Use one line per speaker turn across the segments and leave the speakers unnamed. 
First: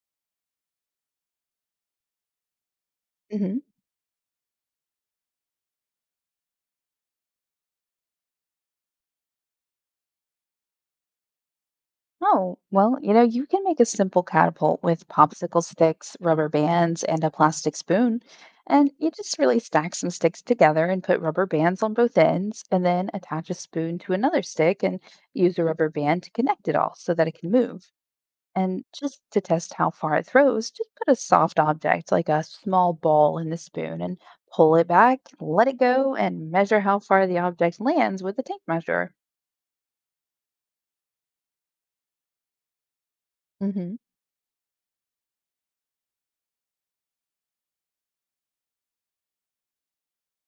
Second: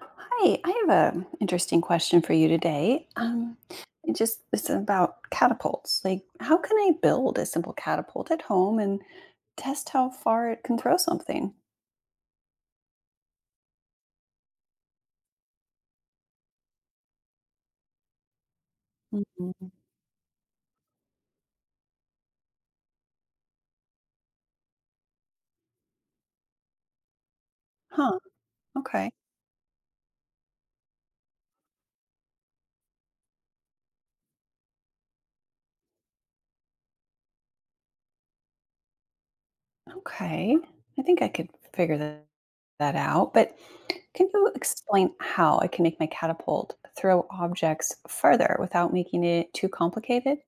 Hi, I have an interesting question for you today.
Hmm
It's about catapults. Like, how can I build a simple catapult at home and test how far it can throw something?
Oh, well, you can make a simple catapult with popsicle sticks, rubber bands, and a plastic spoon. And you just really
Mhm.
stack some sticks together and put rubber bands on both ends, and then attach a spoon to another stick and use a rubber band to connect it all so that it can move.
Huh.
And
Okay.
just to test how far it throws, just put a soft object like a small ball in the spoon and pull it back, let it go, and measure how far the object lands with a tape measure.
Okay. I think I could figure that out. But can you explain how I can make my catapult throw objects further without making it too complicated?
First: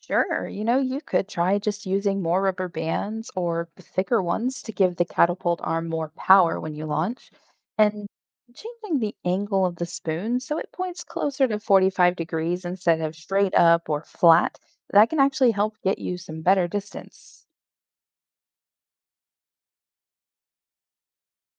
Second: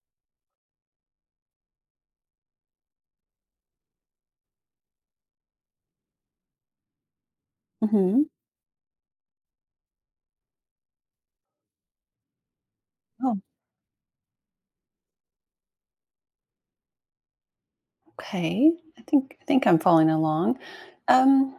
Sure, you could try just using more rubber bands or thicker ones to give the catapult arm more power when you launch, and
Mhm.
changing the angle of the spoon so it points closer to 45 degrees instead of
Oh,
straight up or flat. That can actually help get you some better distance.
okay. I think I'm following along. Um,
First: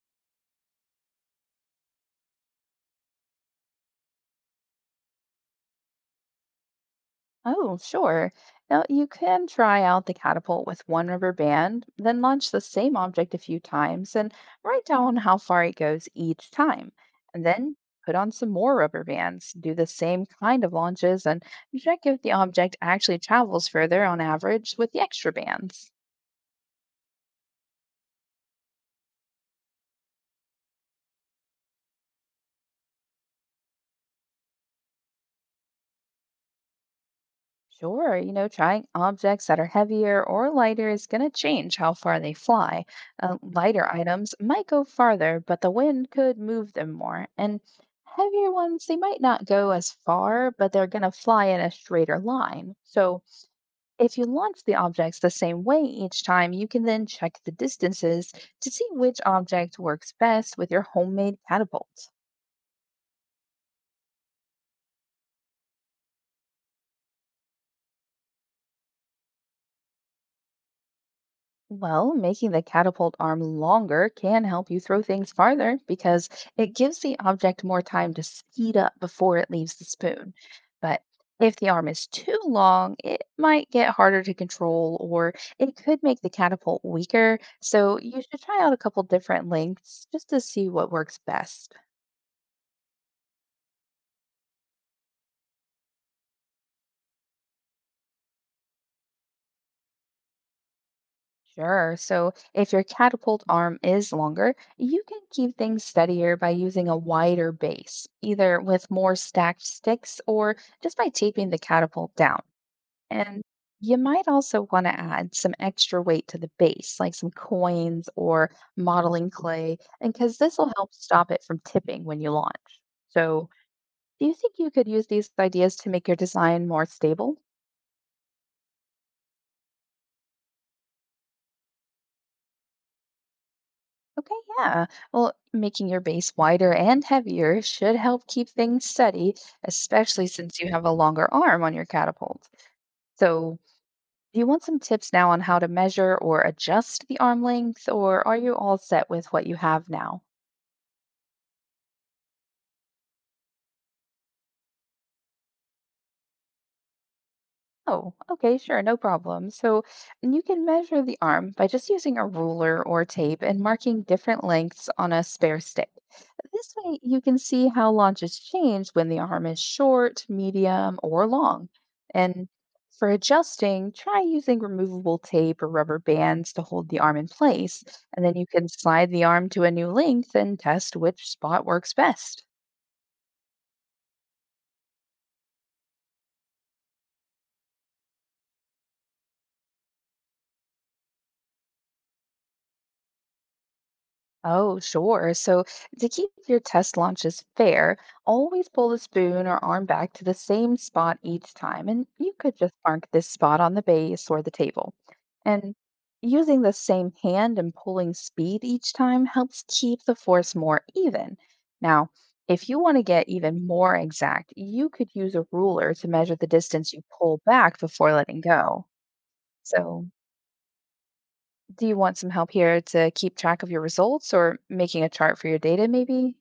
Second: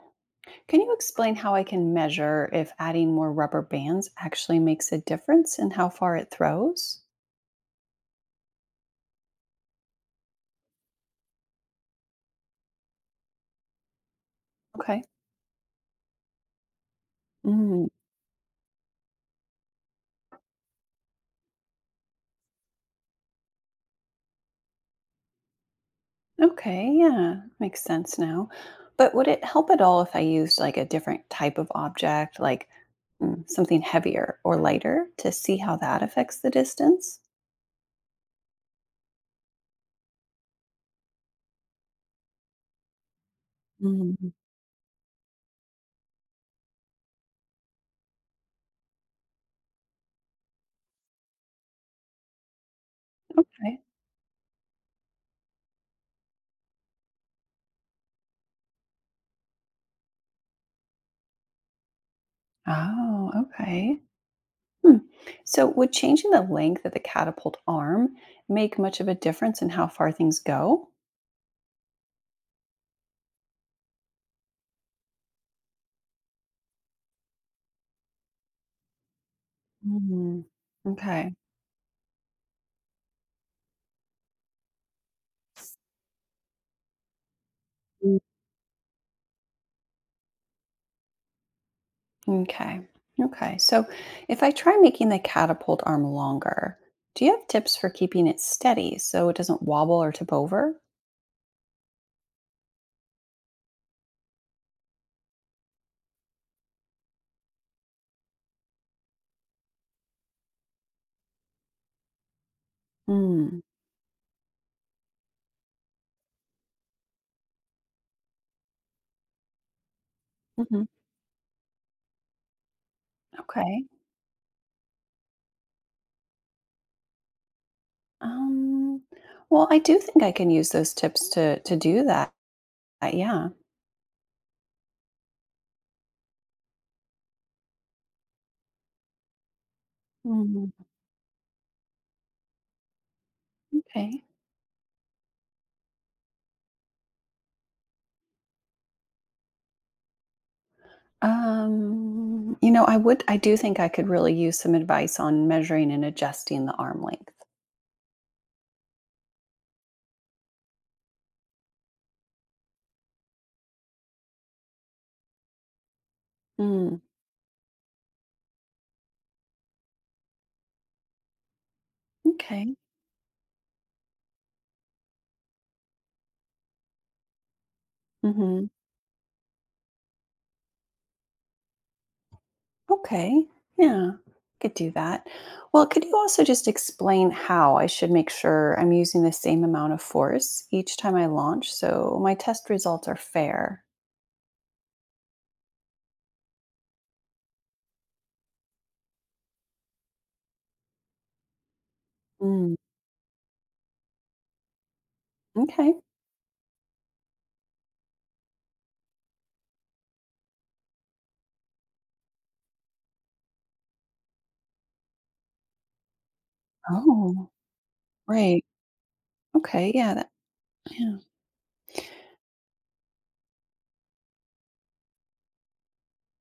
Can you explain how I can measure if adding more rubber bands actually makes a difference in how far it throws?
Oh, sure. Now, you can try out the catapult with one rubber band, then launch the same object a few times and write
Okay.
down how far it goes each time. And then
Mm,
put on some more rubber bands, do the same kind of launches, and check if the object actually travels further on average with the extra bands.
okay. Yeah. Makes sense now. But would it help at all if I used like a different type of object, like mm, something heavier or lighter, to see how that affects the distance?
Sure, trying objects that are heavier or lighter is going to change how far they fly. Lighter
Mm,
items might go farther, but the wind could move them more. And heavier ones, they might not go as far, but they're going to fly in a straighter line. So
right.
if you launch the objects the same way each time, you can then check the distances to see which object works best with your homemade catapult.
Oh, okay. Hmm. So, would changing the length of the catapult arm make much of a difference in how far things go?
Well, making the catapult arm longer can help you throw things farther because it gives the object more time to speed up before it leaves the spoon.
Mm,
But
okay.
if the arm is too long, it might get harder to control or it could make the catapult weaker. So
Mm.
you should try out a couple different lengths just to see what works best.
Okay. Okay. So if I try making the catapult arm longer, do you have tips for keeping it steady so it doesn't wobble or tip over?
Sure. So if your catapult arm is longer, you can keep things steadier by using a wider base, either with more stacked sticks or just by taping the catapult down. And
Mm.
you might also want to add some extra weight to the base, like some coins or modeling clay, and because this will
Hmm.
help stop it from tipping when you launch. So,
Okay.
do you think you could use these ideas to make your design more stable?
Um, well, I do think I can use those tips to do that. Yeah.
Okay, yeah. Well, making your base wider and heavier should help keep things steady, especially since you
Mhm.
have a longer arm on your catapult. So,
Okay.
do you want some tips now on how to measure or adjust the arm length, or are you all set with what you have now?
You know, I do think I could really use some advice on measuring and adjusting the arm length.
Oh, okay, sure, no problem. So you can measure the arm by just using a ruler or tape and marking different lengths on a spare stick. This way,
Mm.
you can see how launches change when the arm is short, medium, or long. And
Okay.
for adjusting, try using removable tape or rubber bands to hold the arm in place. And then you
Mm-hmm.
can slide the arm to a new length and test which spot works best.
Okay. Yeah. Could do that. Well, could you also just explain how I should make sure I'm using the same amount of force each time I launch so my test results are fair?
Oh, sure. So to keep your test launches fair, always pull the spoon or arm back to the same spot each time, and you could just
Mm,
mark this spot on the base or the table. And
okay.
using the same hand and pulling speed each time helps keep the force more even. Now, if you want to get even more exact, you could use a ruler to measure the distance you pull
Oh,
back before letting
right.
go.
Okay.
So
Yeah. That, yeah.
do you want some help here to keep track of your results or making a chart for your data, maybe?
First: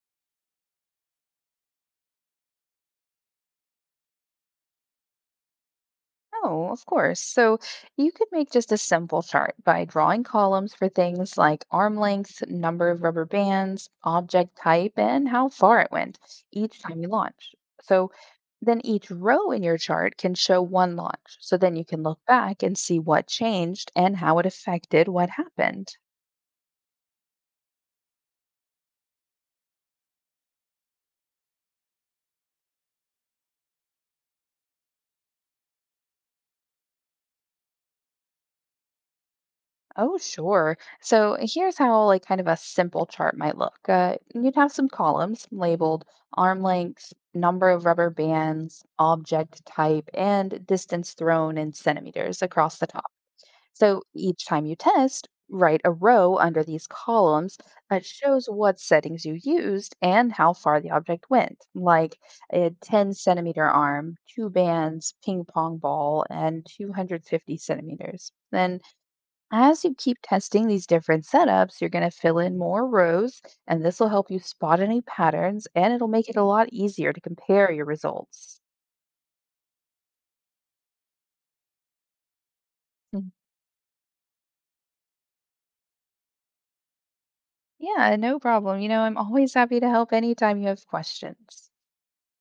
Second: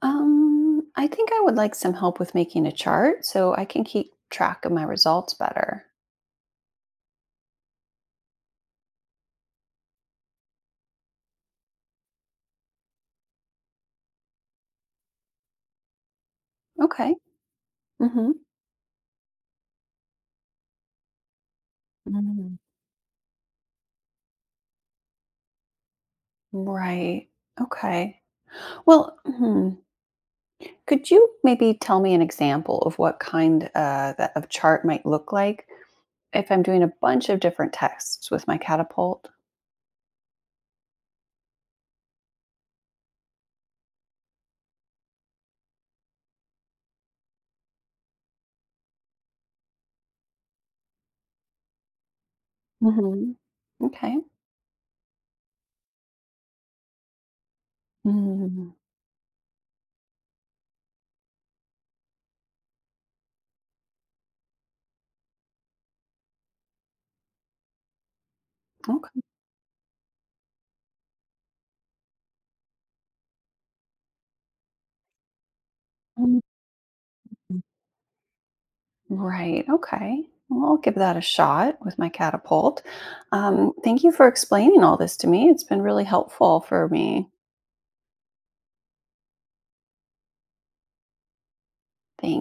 I think I would like some help with making a chart so I can keep track of my results better.
Oh, of course. So you could make just a simple chart by drawing columns for things like arm length, number of rubber bands, object type, and how far it went each time you
Okay.
launch. So
Mm-hmm.
then each row in your chart can show one launch. So then you can look
Mm,
back and see what changed and how it affected what happened.
right. Okay. Well, hmm, could you maybe tell me an example of what kind that of chart might look like if I'm doing a bunch of different tests with my catapult?
Oh, sure. So here's how like kind of a simple chart might look. You'd have some columns labeled arm lengths, number of rubber bands, object type, and distance thrown in centimeters across the top.
Hmm.
So
Okay.
each time you test, write a row under these columns that shows
Mm,
what settings you used and how far the object went, like a 10 centimeter arm, two bands, ping pong ball, and 250 centimeters. Then,
okay.
as you keep testing these different setups, you're going to fill in more rows, and this will help you spot any patterns and it'll make it
Mm,
a lot easier to compare your results.
right. Okay. Well, I'll give that a shot with my catapult.
Mm.
Thank you for explaining all this to me. It's been really helpful for me.
Yeah, no problem. I'm always happy to help anytime you have questions.
Thank